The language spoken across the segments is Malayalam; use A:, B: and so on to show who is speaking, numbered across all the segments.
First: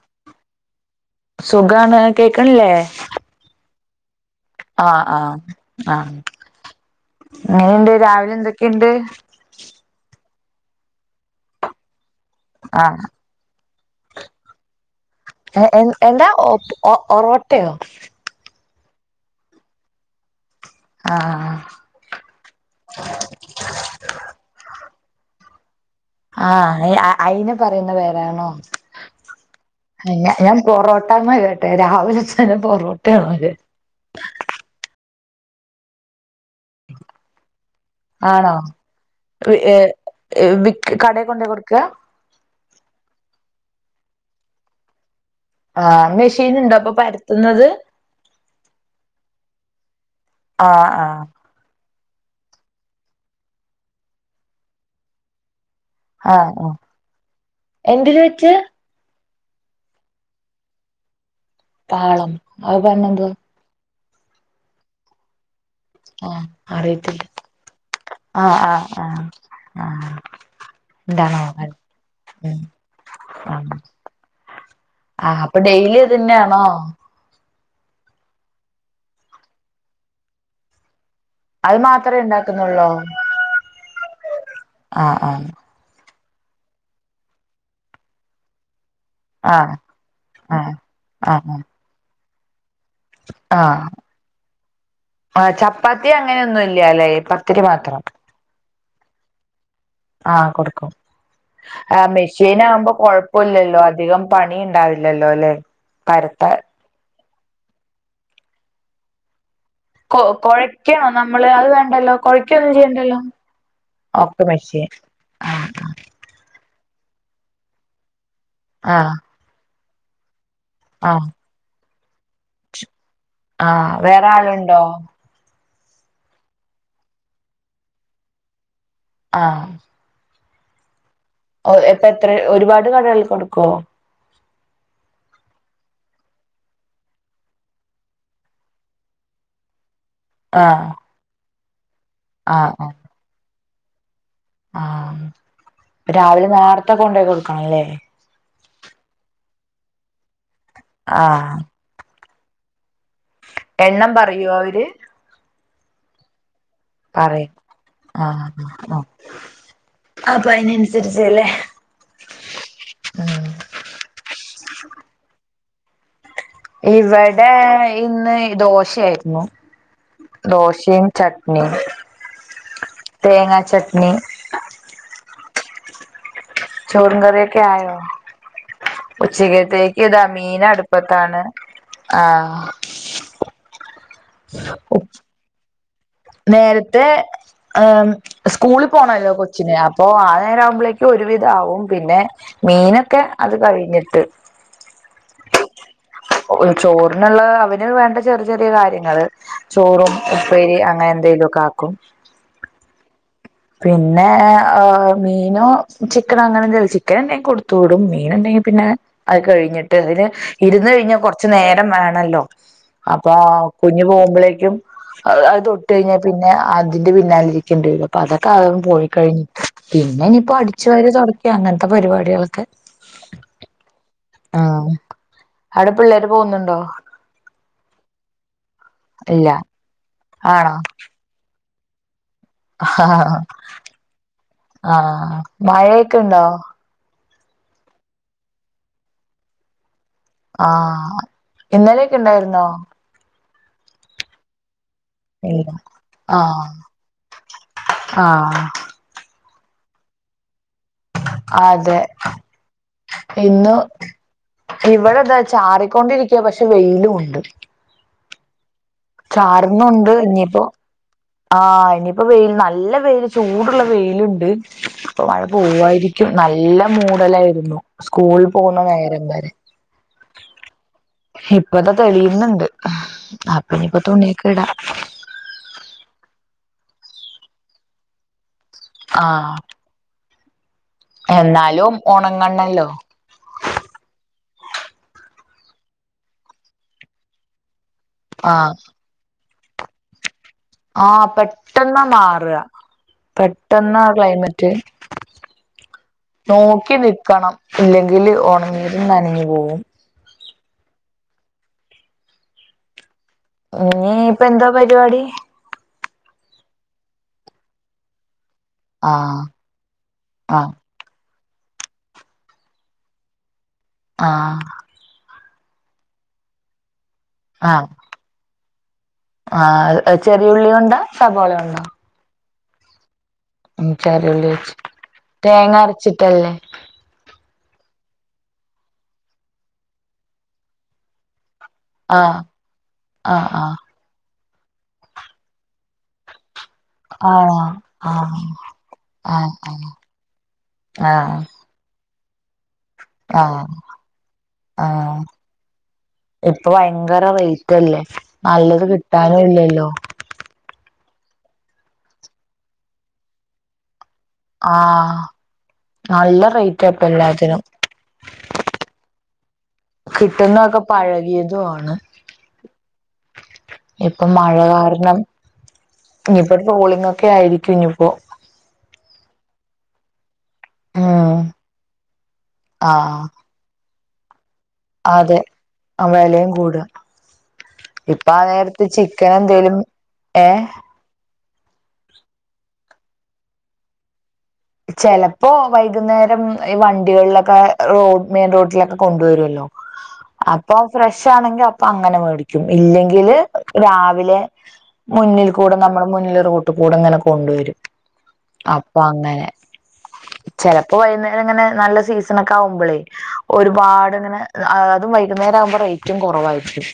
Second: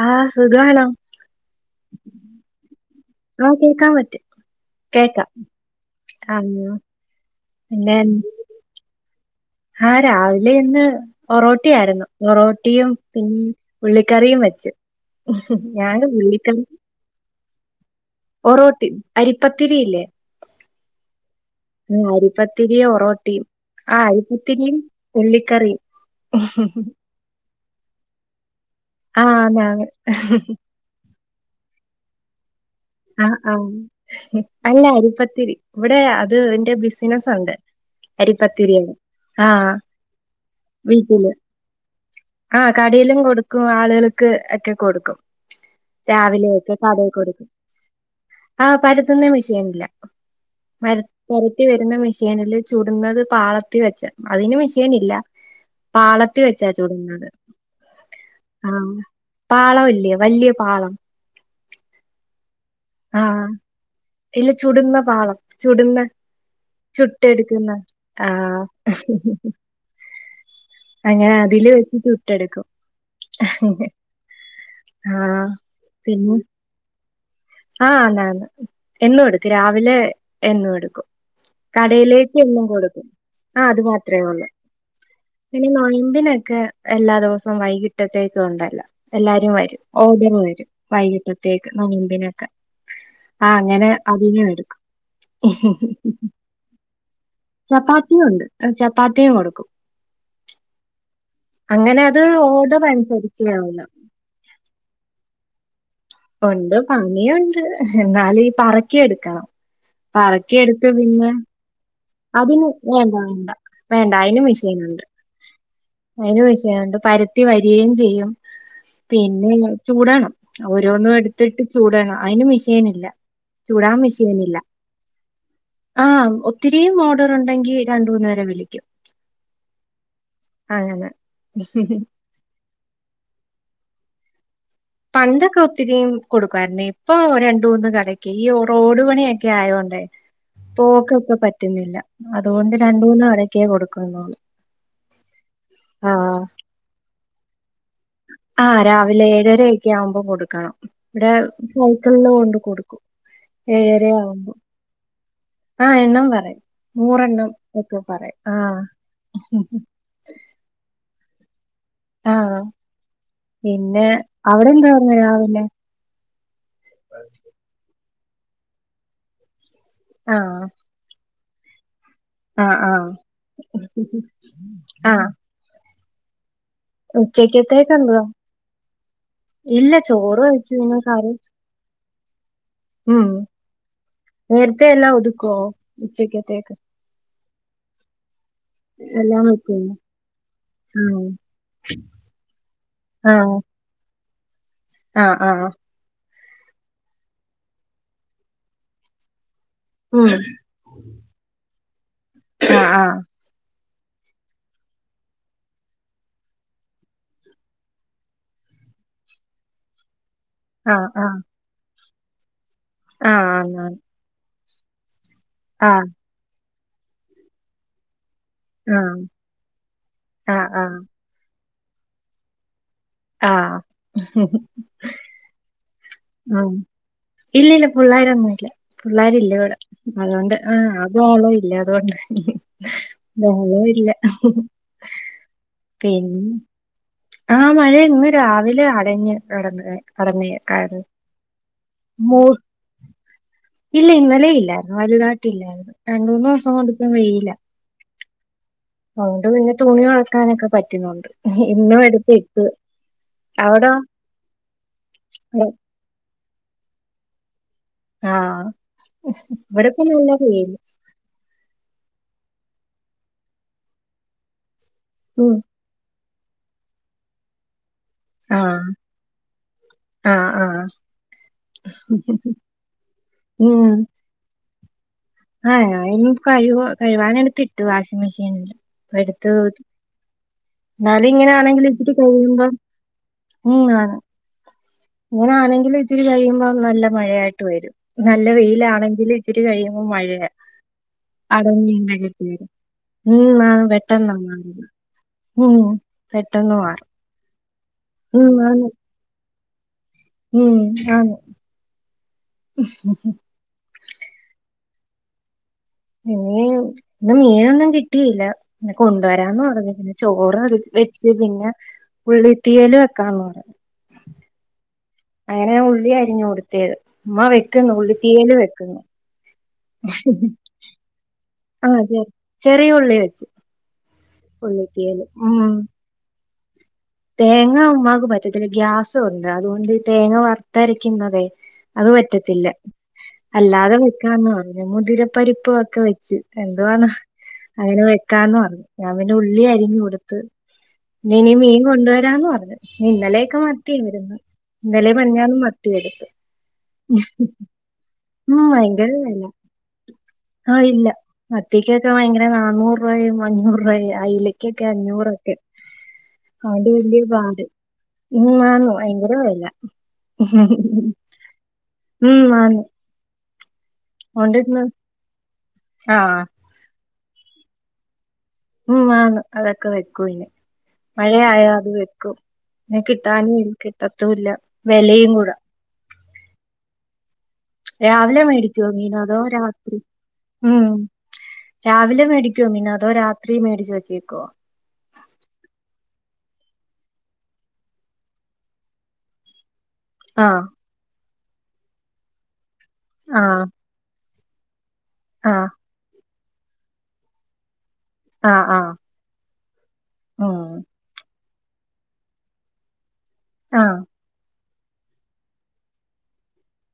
A: ആഹ് സുഖാണോ?
B: സുഖാണ് കേക്കണില്ലേ?
A: ആ കേക്കാപറ്റും
B: ആഹ് ആഹ് ആഹ് എങ്ങനെണ്ട്
A: പിന്നെ
B: രാവിലെ എന്തൊക്കെണ്ട്
A: ആഹ് രാവിലെ ഇന്ന് ഒറോട്ടിയായിരുന്നു ഒറോ റോട്ടിയും
B: ആഹ്
A: പിൻ ഉള്ളിക്കറിയും വെച്ച് ഞാന് ഉള്ളികറി
B: ഓ ഓറോട്ടയോ
A: ഓറോട്ടി അരിപ്പത്തിരിയില്ലേ?
B: ആഹ് ആഹ്
A: ആഹ് അരിപ്പത്തിരിയും ഒറോട്ടിയും ആഹ് അരിപ്പത്തിരിയും ഉള്ളിക്കറിം
B: ആഹ് അയിന് പറയുന്ന പേരാണോ?
A: ആഹ് അതാണ്
B: ഞാൻ പൊറോ പെട്ടന്ന് കേട്ടെ രാവിലെതന്നെ പൊന്നൂ
A: ആഹ് ആഹ് അല്ല അരിപ്പത്തിരി ഇവിടെ അത് ന്റെ ബിസിനസ് ഉണ്ട്
B: ആണോ
A: അരിപ്പത്തിരിയാണ് ആഹ്
B: വിക്ക് കടേ
A: വീട്ടില്
B: കൊണ്ടേ കൊടുക്ക
A: ആഹ് കടയിലും കൊടുക്കും ആളുകൾക്ക് ഒക്കെ കൊടുക്കും.
B: ആഹ് മെഷീൻ
A: രാവിലെക്കെ
B: ഉണ്ടോ അപ്പൊ
A: കടേ കൊടുക്കും.
B: പരത്തുന്നത്
A: ആഹ് പരത്തുന്നേ മിഷൈൻ ഇല്ല
B: ആഹ്
A: പര
B: ആഹ്
A: പര ത്തിവരുന്ന മെഷീനില് ചുടുന്നത് പാളത്തിവെച്ച അതിന് മെഷീൻ ഇല്ല.
B: ആഹ്
A: പാളത്തിവെച്ചാ
B: ആഹ്
A: ചൂടുന്നത്
B: എന്തില് വെച്ച്
A: ആഹ്. പാളംല്ലേ വല്ല്യ പാളം.
B: പാളം. അത് പറഞ്ഞെന്തുവാ
A: ആഹ് ഇല്ലേ ചുടുന്ന പാളം. ചുടുന്ന
B: ആഹ് അറിയത്തില്ല
A: ചുട്ട് എടുക്കുന്ന ആഹ്.
B: ആഹ്
A: അങ്ങനെ
B: എന്താണാവോ
A: അതില്
B: പൽ
A: വെച്ച്
B: ഉം
A: ചുട്ടെടുക്കും
B: ആഹ്. ആഹ് അപ്പൊ ഡെയിലി
A: പിന്നെ
B: അതെന്നെയാണോ?
A: ആഹ് ആന്ന് ആന്ന് എന്നും എടുക്കും രാവിലെ എന്നും എടുക്കും.
B: അത് മാത്രമേ
A: കടേലേക്ക് എന്നും
B: ഉണ്ടാക്കുന്നുള്ളോ
A: കൊടുക്കും ആഹ് അത് മാത്രേ ഒള്ളൂ.
B: ആഹ് ആഹ്.
A: പിന്നെ നൊയമ്പിനൊക്കെ എല്ലാ ദിവസവും വൈകിട്ടത്തേക്ക് ഉണ്ടല്ലോ. എല്ലാരും
B: ആഹ്
A: വരും ഓർഡറ് വരും
B: ആഹ് ആഹ്
A: വൈകിട്ടത്തേക്ക് നോയമ്പിനൊക്കെ. ആഹ് അങ്ങനെ അതിനും എടുക്കും.
B: ന്നുംല്ല്യാല്ലേ പത്തിരി മാത്രം
A: ചപ്പാത്തിയും ഉണ്ട് ചപ്പാത്തിയും കൊടുക്കും
B: ആഹ് കൊടുക്കും.
A: അങ്ങനെ
B: ആഹ്
A: അത്
B: മെഷീൻ
A: ഓർഡർ
B: ആവുമ്പോ
A: അനുസരിച്ച്
B: കൊഴപ്പില്ലല്ലോ
A: ആവുന്നു
B: അധികം പണി ഇണ്ടാവില്ലല്ലോല്ലെ?
A: ഉണ്ട് പണിയുണ്ട് എന്നാലും ഈ പറക്കി എടുക്കണം.
B: കൊ കൊഴക്കണോ നമ്മള് അത് വേണ്ടല്ലോ?
A: അതിന്
B: കൊഴയ്ക്കൊന്നും
A: വേണ്ട
B: ചെയ്യണ്ടല്ലോ
A: വേണ്ട വേണ്ട അയിന്
B: ഒക്കെ മെഷീൻ
A: മെഷീനുണ്ട്.
B: ആഹ്
A: അയിന് മെഷിനുണ്ട് പരത്തി വരികയും ചെയ്യും
B: ആഹ്
A: പിന്നെ ചുടൊണം ഓരോന്നും
B: ആഹ്
A: എടുത്തിട്ട് ചുടണം അയിന് മെഷീനില്ല.
B: ആഹ്
A: ചൂടാൻ
B: വേറെ
A: മെഷിനില്ല.
B: ആളുണ്ടോ
A: ആഹ് ഒത്തിരീം ഓർഡർ ഉണ്ടെങ്കി രണ്ട് മൂന്ന് പേരെ വിളിക്കും.
B: ആഹ്.
A: അങ്ങനെ..
B: ഓഹ് അപ്പൊ എത്ര ഒരുപാട് കടകളി കൊടുക്കുവോ?
A: പണ്ടൊക്കെ ഒത്തിരി കൊടുക്കായിരുന്നു ഇപ്പൊ രണ്ട് മൂന്ന് കടക്ക് ഈ റോഡു പണിയൊക്കെ ആയോണ്ടേ.
B: ആഹ്
A: പോക്ക് ഒക്കെ പറ്റുന്നില്ല
B: ആഹ്
A: അതുകൊണ്ട്
B: ആഹ്
A: രണ്ട് മൂന്ന് കടക്കേ കൊടുക്കുന്നുള്ളു.
B: ആഹ് പ്പൊ രാവിലെ നേരത്തെ കൊണ്ടേ കൊടുക്കണംല്ലേ?
A: ആഹ് രാവിലെ ഏഴരയൊക്കെ ആവുമ്പോ കൊടുക്കണം ഇവിടെ
B: ആഹ്
A: സ് സൈക്കിളില് കൊണ്ട് കൊടുക്കും ഏഴര
B: എണ്ണം പറയോ
A: ആവുമ്പോ
B: അവര്
A: ആഹ് എണ്ണം പറയും. നൂറെണ്ണം
B: പറയും
A: ഒക്കെ പറയും ആഹ്.
B: അപ്പ അയിനനുസരിച്ചല്ലേ?
A: ആഹ്
B: ഉം
A: പിന്നെ അവിടെ എന്തുവാരിന്ന് രാവിലെ?
B: ഇവിടെ ഇന്ന് ദോശയായിരുന്നു
A: ആഹ്
B: ദോശേം ചട്നിം
A: ആഹ് ആഹ്
B: തേങ്ങാ ചട്നി.
A: ആഹ്.
B: ചോറും കറിയൊക്കെ
A: ഉച്ചക്കത്തേക്ക്
B: ആയോ
A: എന്തുവാ? ഇല്ല
B: ഉച്ചക്കത്തേക്ക് ഇതാ
A: ചോറ്
B: മീൻ
A: വെച്ചു. പിന്നെ കറി
B: അടുപ്പത്താണ്. ആഹ്.
A: ഉം നേരത്തെ എല്ലാം ഒതുക്കോ?
B: നേരത്തെ അഹ്. സ്കൂളിൽ പോണല്ലോ
A: എല്ലാം
B: കൊച്ചിന്
A: വെക്കുന്നു.
B: അപ്പൊ ആ നേരം ആവുമ്പളേക്കും
A: ഉം.
B: ഒരു വിധമാവും പിന്നെ- മീനൊക്കെ അത്
A: ആഹ്.
B: കഴിഞ്ഞിട്ട്
A: ആഹ് ആഹ്
B: ഒരു ചോറിനുള്ള അവന് വേണ്ട ചെറിയ ചെറിയ കാര്യങ്ങള് ചോറും
A: ഉം.
B: ഉപ്പേരി അ ങ്ങനെ എന്തേലും ഒക്കെ ആക്കും
A: ആഹ് ആഹ്
B: പിന്നെ എ് മീനോ ചിക്കനോ അങ്ങനെ എന്തേലും ചിക്കൻ ഇണ്ടെങ്കിൽ കൊടുത്തു വിടും മീനുണ്ടെങ്കി പിന്നെ അത് കഴിഞ്ഞിട്ട് അതിന് ഇരുന്ന്
A: ആഹ്
B: കഴിഞ്ഞ
A: ആഹ്.
B: കുറച്ച നേരം വേണല്ലോ അപ്പൊ
A: ആഹ് ആഹ്.
B: കുഞ് പോകുമ്പോളേക്കിയും അത് അത് തോട്ട്
A: ആഹ്.
B: കഴിഞ്ഞാ പിന്നെ അതിന്റെ പിന്നാലിരിക്കേണ്ടി വരും അപ്പൊ അതാ പൊ അതും പോയി കഴിഞ് പിന്നെ ഇനിയിപ്പോ
A: ആഹ്
B: അടിച്ചു
A: ആഹ്.
B: വാര തോടക്കിയ അങ്ങനത്തെ പരിപാടികളൊക്കെ
A: ആഹ്
B: ആടെപ്പിള്ളേരു പൊ
A: ഉം ഇല്ലല്ല പള്ളേർൊന്നുംല്ല
B: ഇല്ല
A: പിള്ളേരില്ല ഇവിടെ അതുകൊണ്ട്
B: ആണോ
A: ആഹ് അതോ ഓളോ ഇല്ല അതോണ്ട് നോള ഇല്ല
B: ആഹ് മഴയൊക്കെ
A: പിന്നെ
B: ഉണ്ടോ
A: ആഹ് മഴ ഇന്ന് രാവിലെ അടഞ് കടന്ന് കടന്നക്ക
B: ആഹ് ഇന്നലെയൊക്കെ ണ്ടായിരുന്നോ
A: ഇല്ല ഇന്നലെ ഇല്ലായിരുന്നു വലുതായിട്ട്
B: ഇല്ല
A: ഇില്ലായിരുന്നു രണ്ട് മൂന്ന്
B: ആഹ്
A: ദിവസം കൊണ്ട് ഇപ്പം വെയില
B: ആഹ്
A: അതുകൊണ്ട് പിന്നെ തുണിഒണക്കാനൊക്കെ പറ്റുന്നുണ്ട് ഇന്നും
B: അതെ
A: എടുത്ത് ഇട്ട്
B: ഇന്ന് ഇവിടെതാ
A: അതെ.
B: ചാറിക്കൊണ്ടിരിക്ക പക്ഷെ വെയിലുണ്ട്
A: ആഹ് വടപ്പൊ
B: ചാറുന്നുണ്ട്
A: നല്ല
B: ഇനിയിപ്പോ
A: വെയില്
B: ആഹ് ഇനിയിപ്പോ വെയിൽ നല്ല വെയിൽ ചൂടുള്ള വെയില്ണ്ട് ഇപ്പൊ മഴ
A: ഉം.
B: പോവായിരിക്കും ക്കും നല്ല മൂടലായിരുന്നു സ്കൂളിൽ
A: ആ.
B: പോണ ന്നേരം വരെ
A: ആ, ആ.
B: ഇപ്പതാ തെളിയിന്ണ്ട് അപ്പ നിപ്പൊ തുണിയൊക്കെ ഇടാ
A: ആഹ് ഞാനിന്ന് കഴു കഴുവാൻ എടുത്ത്ട്ട് വാഷിംഗ് മെഷീൻന്ന് എടുത്ത്
B: ആഹ്
A: എന്നാലും ഇങ്ങനാന്നങ്കില്
B: എന്നാലും
A: ഇിട്ട് കഴിയുമ്പോം
B: ഉണങ്ങണല്ലോ
A: നീങ്ങാന് ഇങ്ങനാണെങ്കിലും ഇച്ചരി കഴിയുമ്പോം നല്ല മഴയായിട്ട് വരും നല്ല
B: ആഹ്
A: വെയിലാണങ്കില് ഇച്ചിരി കഴിയുമ്പോ മഴയാ
B: ആഹ്
A: അടഞ്ഞി
B: പെട്ടെന്നാ
A: ഇന്നാ
B: മാറുക
A: കെട്ടിയത് ഉം ന്നാ
B: പെട്ടെന്നാ
A: വെട്ടന്നാ മാ
B: ക്ലൈമറ്റ്
A: മം പെട്ടെന്ന് മാറും
B: കണം ഇല്ലെങ്കിൽ
A: ഉം ആന്ന്.
B: ഒണങ്ങിയതും നനഞ്ഞു പോകും
A: ഉം ആന്ന് ഹമ് ഹമ്
B: ഇനി ഇപ്പ എന്താ പരിപാടി
A: ഇന്നീ ഇന്ന് മീനൊന്നും കിട്ടിയില്ല
B: ആഹ്
A: കൊണ്ടുവരാന്ന് പറഞ്ഞു പിന്നെ ചോറ്
B: ആഹ്
A: അത് വെച്ച് വെച്ച് പിന്ന ഉള്ളി തീയൽ വെക്കാള്ളു വടേ
B: ആഹ്
A: അങ്ങനെ ഉള്ളി അരിഞ് കൊടുത്തയത് ഉമ്മാ
B: ആഹ്
A: വെക്കുന്ന് ഉള്ളി തീയല് വെക്കുന്
B: ആഹ് അത് ചെറിയുള്ളിയോണ്ടാ സബോളയോണ്ടോ
A: ചെറി ഉള്ളി വെച്ച്
B: ഉം ചറിള്ളി വെച്ച്
A: ഉള്ളിത്തീയല് ഉം
B: തേങ്ങ അരച്ചിട്ടല്ലേ
A: തേങ്ങ ഉമ്മാക്ക് പറ്റത്തില്ല ഗ്യാസുണ്ട് അതുകൊണ്ട് തേങ്ങ വർത്തരക്കുന്നതേ അത്
B: ആഹ്
A: പറ്റത്തില്ല
B: ആഹ് ആഹ്
A: അല്ലാതെ വെക്കാന്ന് പറഞ് മുതിരപ്പരിപ്പൊക്കെ വെച്ച് എന്തുവാന്ന്
B: ആണോ
A: അങ്ങനെ
B: ആഹ്
A: വെക്കാന്ന് പറഞ്ഞു ഞാൻ പിന്നെ
B: ആഹ്
A: ഉള്ളി അരിഞ് കൊടുത്ത്
B: ആഹ്
A: ഇനി മീൻ കൊണ്ടുവരാന്ന് പറഞ് ഇന്നലെയൊക്കെ
B: ആഹ്
A: മത്തി ഇണ്ട് യിന്ന് ഇന്നലെ
B: ആഹ്
A: മിഞ്ഞാ ന്നും മത്തി വേടിച്ചു
B: ഇപ്പൊ ഭയങ്കര റേറ്റ്ല്ലേ
A: ഉം
B: നല്ലത്
A: ഭയങ്കര വെല
B: കിട്ടാനും ഇല്ലല്ലോ
A: ആഹ് ഇല്ല മത്തിക്കൊക്കെ ഭയങ്കര നന്നൂറ് രൂപായും അഞ്ഞൂറ് രൂപായും അയില
B: ആഹ് നല്ല
A: അതോണ്ട്
B: റേറ്റ് ഇപ്പ
A: വല്യ
B: എല്ലാത്തിനും
A: പാട് ഉം ആന്നു ഭയങ്കര വേല
B: കിട്ടുന്നതൊക്കെ പഴകിയതും ആണ്
A: ഉം ആണ്
B: ഇപ്പൊ മഴ കാരണം
A: ആഹ്
B: ഇനിയിപ്പോ ടോളിംഗ് ഒക്കെ ആയിരിക്കും ഇനിയിപ്പോ
A: ഉം ആന്ന് അതൊക്കെ വക്കും നെ
B: ഉം
A: മഴയയാ അത് വെക്കും പിന്നേ
B: ആഹ്
A: കിട്ടാനും കിട്ടത്തുല്ല െവലയും കൂടും
B: ആഹ് വെലയും കൂടും
A: രാവിലെ മേടിച്ചോ മീൻ
B: ചിക്കൻ
A: അതോ
B: എന്തേലും
A: രാത്രി
B: ഏ
A: ഉം രാവിലെ മേടിക്കുവോ മീൻ അതോ രാത്രി മേടിച്ചു വെച്ചേക്കോ
B: ചെലപ്പോ വൈകുന്നേരം ഈ വണ്ടികളിലൊക്കെ റോഡ് മെയിൻ റോഡിലൊക്കെ കൊണ്ടുവരുവല്ലോ
A: ആഹ്
B: അപ്പൊ ഫ്രഷാണെങ്കി അപ്പൊ അങ്ങനെ വേടിക്കും ഇല്ലെങ്കില്
A: ആഹ്
B: രാവിലെ മുന്നിൽ
A: ആഹ്
B: കൂടെ നമ്മുടെ മുന്നില് റോട്ടീ കൂടെ ഇങ്ങനെ കൊണ്ടുവരും
A: ആഹ്
B: അപ്പൊ അങ്ങനെ
A: ആഹ് ഉം
B: ചെലപ്പോ വൈകുന്നേരം ഇങ്ങനെ നല്ല സീസണൊക്കെ ആവുമ്പളേ
A: ആഹ്
B: ഒരുപാട് ഇങ്ങനെ അതും വൈകുന്നേരം ആവുമ്പോ റേറ്റും കുറവായിരിക്കും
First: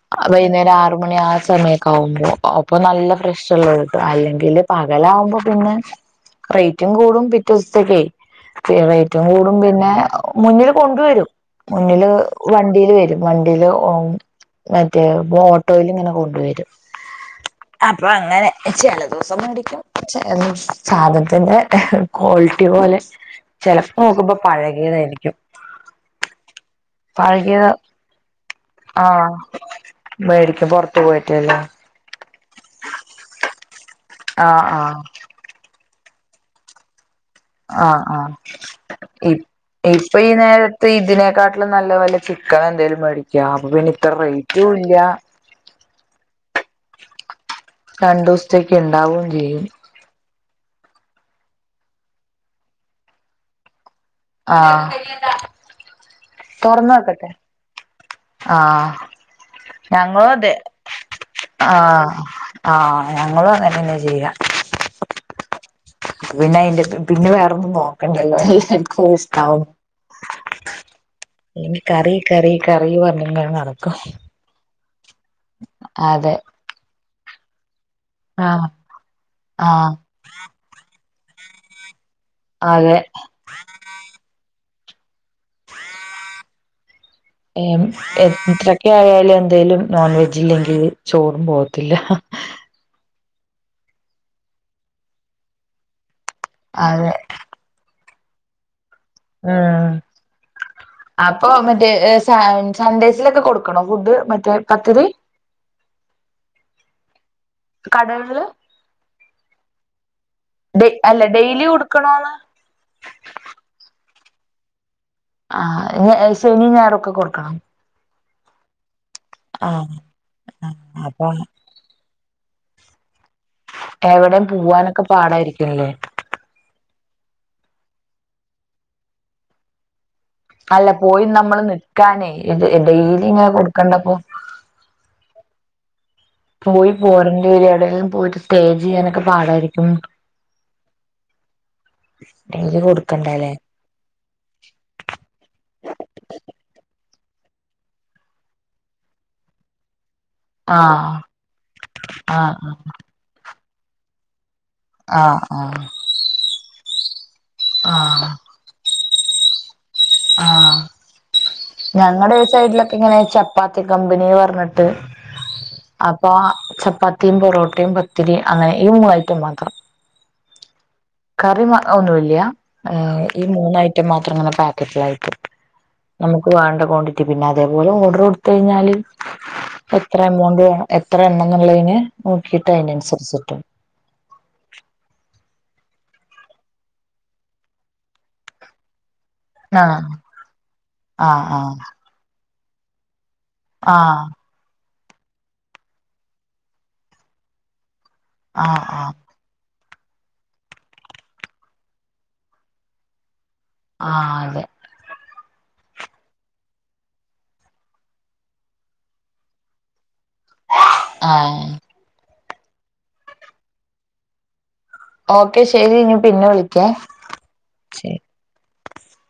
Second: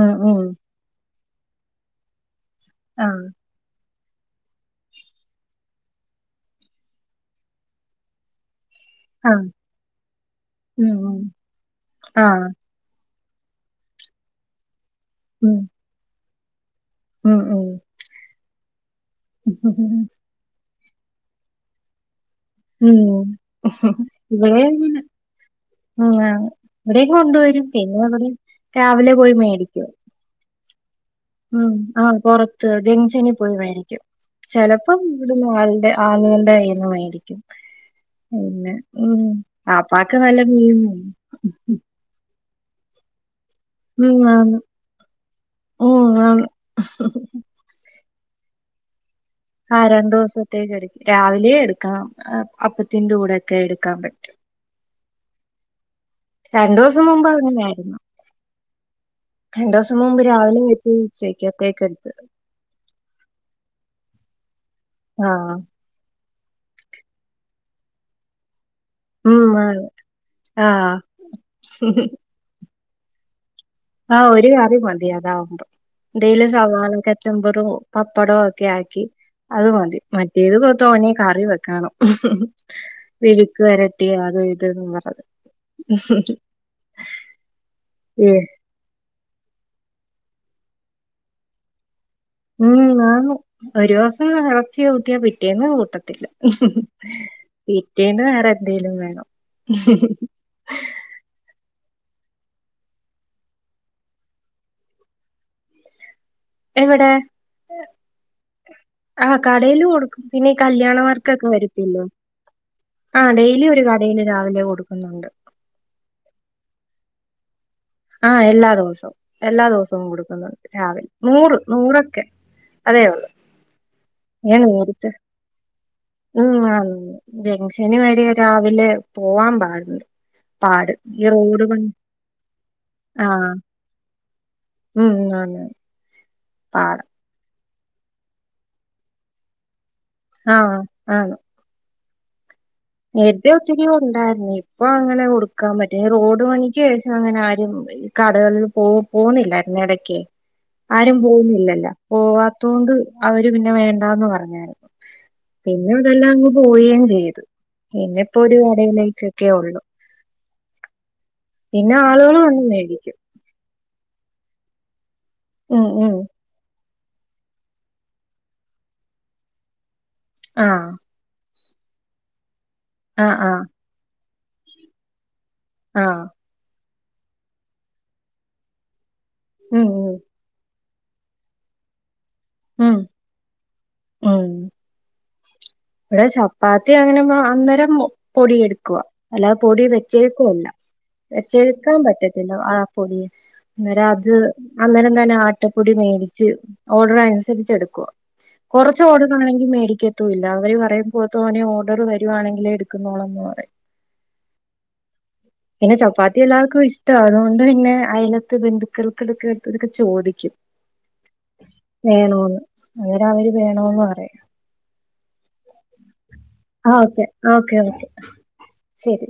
A: ഉം ഉം
B: വൈകുന്നേരം ആറ് മണി ആഹ് സമയത്ത് ക്കാവുമ്പോ അപ്പൊ നല്ല
A: ആഹ്
B: ഫ്രഷൊള്ള കിട്ടും അല്ലെങ്കില് പകലാവുമ്പോ പിന്നെ റേ റ്റും കൂടും പിറ്റേ ദിവസത്തേക്കേ ഈ റേ റേറ്റും
A: ആഹ്
B: കൂടും പിന്നെ മുന്നിൽ
A: ഉം ഉം
B: കൊണ്ടുവരും മുന്നില് വ
A: ആഹ്
B: വണ്ടീല് വരും വണ്ടില് ഓം മറ്റേ
A: ഉം
B: ഓട്ടോയിലിങ്ങനെ കൊണ്ട് വരും
A: ഉം ഉം
B: അപ്പൊ അങ്ങനെ ചില ദിവസം മേടിക്കും ചെല ദിവസം സാധനത്തിന്റെ ക്വാളിറ്റി പോലെ
A: ഉം
B: ചെലപ്പോ നോക്കുമ്പോ
A: ഇവിടെയും അങ്ങനെ
B: പഴകിയതായിരിക്കും
A: ഉം ങ ഇവിടെയും കൊണ്ട് വരും
B: പഴകിയത്
A: പിന്നെ ഇവിടെയും രാവിലെ
B: ആഹ്
A: പോയി മേടിക്കും
B: മേടിക്കും പൊറത്തു പോയി
A: ഉം ആഹ് പൊറത്ത് ജംഗ്ഷനി പോയി വേടിക്കും
B: ആഹ്
A: ചെലപ്പം
B: ആഹ്
A: എന്നിട്ട് മാൾടെ ആ [unintelligible] ളുകളുടെ കൈയ്യിന്ന് മേടിക്കും
B: ആഹ്- ആഹ്
A: പിന്നെ ഉം
B: ഇപ് ഇപ്പൊ
A: വാപ്പാക്ക്
B: ഈ
A: നല്ല മീൻ
B: നേരത്ത്
A: വേണം.
B: ഇതിനേക്കാട്ടില് നല്ല വെല ചി ക്കണ എന്തേലും പറിയും ക്കാം അപ്പൊ പിന്നെ ഇത്ര
A: ഉം ആന്ന്
B: റേറ്റു ഇല്ല
A: ഉം ആന്ന്
B: രണ്ടു ദിവസത്തേക്ക് ഇണ്ടാവും ചെയ്യും
A: ആഹ് രണ്ടു ദിവസത്തേക്ക് എടുക്ക രാവിലെയും എടുക്കാം അപ്പത്തിന്റെ കൂടെയൊക്കെ എടുക്കാം പറ്റും
B: ആഹ്
A: രണ്ടു
B: തുറന്ന്
A: ദിവസം മുമ്പ്
B: വെക്കട്ടെ
A: അങ്ങനെയായിരുന്നു
B: ആഹ്
A: രണ്ടു ദിവസം മുമ്പ്
B: ഞങ്ങളും അതെ
A: രാവിലെ വെച്ച് ഉച്ചക്കത്തേക്ക്
B: ആഹ്
A: എടുത്തത്
B: ആഹ് ഞങ്ങളും അങ്ങനെ തന്നെ ചെയ്യുക
A: ആഹ്
B: പിന്നെ അയിന്റെ പിന്നെ വേറൊന്നും നോക്കണ്ടല്ലോ
A: ഉം
B: ടെസ്റ്റാവും
A: ആണ് ആഹ്
B: ഇനി കറി കറി കറി പറഞ്ഞിങ്ങനെ നടക്കും
A: ആഹ് ഒരു കറി മതി അതാവുമ്പം
B: അതെ
A: എന്തേലും സവാള കച്ചമ്പറു പപ്പടോക്കെ
B: ആഹ്
A: ആക്കി അത്
B: ആഹ്
A: മതി മറ്റേത് തോനെയും കറി വെക്കണം
B: അതെ
A: മെഴുക്ക് വരട്ടി അതും ഇത് ന്ന് പറഞ്ഞ്
B: ഏമ്
A: ഏ,
B: [unintelligible] ഇക്ക്യായാല് എന്തേലും നോൺ വെജ് ഇല്ലെങ്കിൽ ചോറും പോവത്തില്ല
A: ഉം ആന്ന് ഒരു ദിവസം എറച്ചി കൂട്ടിയാ പിറ്റേന്ന് കൂട്ടത്തില്ല
B: അതെ
A: പിറ്റേന്ന് വേറെ എന്തേലും വേണം
B: അപ്പോ മറ്റേ സ സൺഡേയ്സിലൊക്കെ കൊടുക്കണോ ഫുഡ് മറ്റേ പദ്ധതി
A: ഇസ്സ് എവിടേ
B: കടകൾല്
A: ആ കടയില് കൊടുക്കും പിന്നെ ഈ
B: ഡെ
A: കല്യാണ
B: അല്ല
A: വർത്തൊക്കെ
B: ഡെയിലി
A: വരത്തില്ലോ
B: കൊടുക്കണോന്ന്
A: ആ ഡെയ്ലി ഒരു കടയില് രാവിലെ കൊടുക്കുന്നുണ്ട്
B: ആ ഇത് ശനി ഞായറൊക്കെ കൊടുക്കണോ
A: ആ എല്ലാ ദിവസവും എല്ലാ
B: ആഹ്
A: ദിവസവും കൊടുക്കുന്നുണ്ട്
B: ആഹ്
A: രാവിലെ
B: അപ്പൊ
A: നൂറ് നൂറൊക്കെ അതേ ഒള്ളൂ
B: എവിടെയും പോവാനൊക്കെ പാടായിരിക്കു അല്ലേ
A: ഉം ആ ജംഗ്ഷന് വരെ രാവിലെ പോവാൻ പാടുണ്ട്
B: അല്ല
A: പാട്
B: പോയി
A: ഈ
B: നമ്മള്
A: റോഡ് പണി
B: നിക്കാന് ഇ ഡെയ്ലിങ്ങനെ
A: ആഹ്
B: കൊടുക്കണ്ടപ്പോ.
A: ഉം അതെന്നേ
B: പോയി പോരണ്ടിവരും എവ്ടങ്കിലും. പോയിട്ട് സ്റ്റേ ചെയ്യാനൊക്കെ പാടായിരിക്കും
A: ആഹ് ആഹ്
B: ഡെയ്ലി കോട്
A: ഏട്ത്തിയോ ത്തിരി ഉണ്ടായിരുന്നു. ഇപ്പൊ അങ്ങനെ കൊടുക്കാൻ പറ്റും റോഡ് പണിക്ക് ശേഷം അങ്ങനെ ആരും [unintelligible] കടകളിൽ പോ പോന്നില്ലായിരുന്ന എടയ്ക്ക്.
B: ആഹ്
A: ആരും പോവുന്നില്ലല്ലാ
B: ആഹ്
A: പോവാത്തോണ്ട് അവര് പിന്നെ വേണ്ടാന്ന് പറഞ്ഞാന്.
B: ആഹ് ആഹ്
A: ഇതെല്ലാം അങ്ങ് പോവയും ചെയ്ത്.
B: ആഹ്
A: പിന്നെപ്പോ ഒരു കടയിലേയ്ക്കൊക്കേ ഒള്ളൂ.
B: ആ ഞങ്ങടെ
A: ആളുകൾ
B: ഈ
A: വന്ന്
B: സൈഡ്ലൊക്കെ ഇങ്ങനെ
A: മേടിക്കും
B: വെച്ചാ ചപ്പാത്തി കമ്പനി പർഞ്ഞിട്ട്
A: ഉം ഉം
B: അപ്പോ ചപ്പാത്തി. ത്തിയും പൊറോട്ടയും പത്തിരി അങ്ങനെ ഈ മൂന്നയ്റ്റം മാത്രം.
A: ആഹ്
B: കറി മ ഒന്നൂല്യ
A: ആഹ്
B: ഈ
A: ആഹ്
B: മൂന്ന് ഐറ്റം മാത്രം ങ്ങനെ പാക്കറ്റിലായിട്ട്.
A: ആഹ്
B: വാണ്ട ക്വാണ്ടിറ്റി പിന്നെ അതേപോലെ ഓഡർ കൊടുത്തഴിഞ്ഞാല്
A: ഉം ഉം
B: എത്ര എമൗണ്ട് വേണം. എത്ര എണ്ണം എന്നുള്ളയ്ന് നോക്കിട്ട്
A: ഉം
B: അയ്നനുസരിച്ചിട്ടും.
A: ഉം ഇവ്ടെ ചപ്പാത്തി അങ്ങനെ അന്നേരം പൊടി എടുക്കുവാ അല്ലാതെ പൊടി
B: ആഹ്
A: വെച്ചേക്കുവല്ല
B: ആഹ്
A: വെച്ചേക്കാൻ പറ്റത്തില്ല ആ പൊടി. ഇന്ന്
B: ആഹ്
A: രാത്രി അന്നേരം തന്നെ ആട്ടപ്പൊടി മേടിച്ച് ഓഡർ അനുസരിച്ച് എടുക്കോ.
B: ആഹ് ആഹ് ആഹ്
A: കൊറച്ചോഡർ ആണെങ്കിൽ മേടിക്കത്തുംല്ല അവര് പറയും ബോ ത്തോനേ ഓഡർ വരുവാണെങ്കിലേ എടുക്കുന്നോളന്ന് പറയും.
B: ആഹ് അതെ
A: പിന്നെ ചപ്പാത്തി എല്ലാർക്കും ഇഷ്ട്ടാ അതുകൊണ്ട് പിന്നെ അയലത്ത് ബന്ധുക്കൾക്കിടക്കെടുത്ത് ഇതൊക്കെ ചോദിക്കും.
B: ആഹ്
A: വേണോന്ന്. അങ്ങന അവര് വേണോന്ന് പറയാ.
B: ഓക്കെ ശരി ഇഞ് പിന്നെ വിളിക്
A: ആ ഓക്കെ ഓക്കെ. ഓക്കെ ശെരി.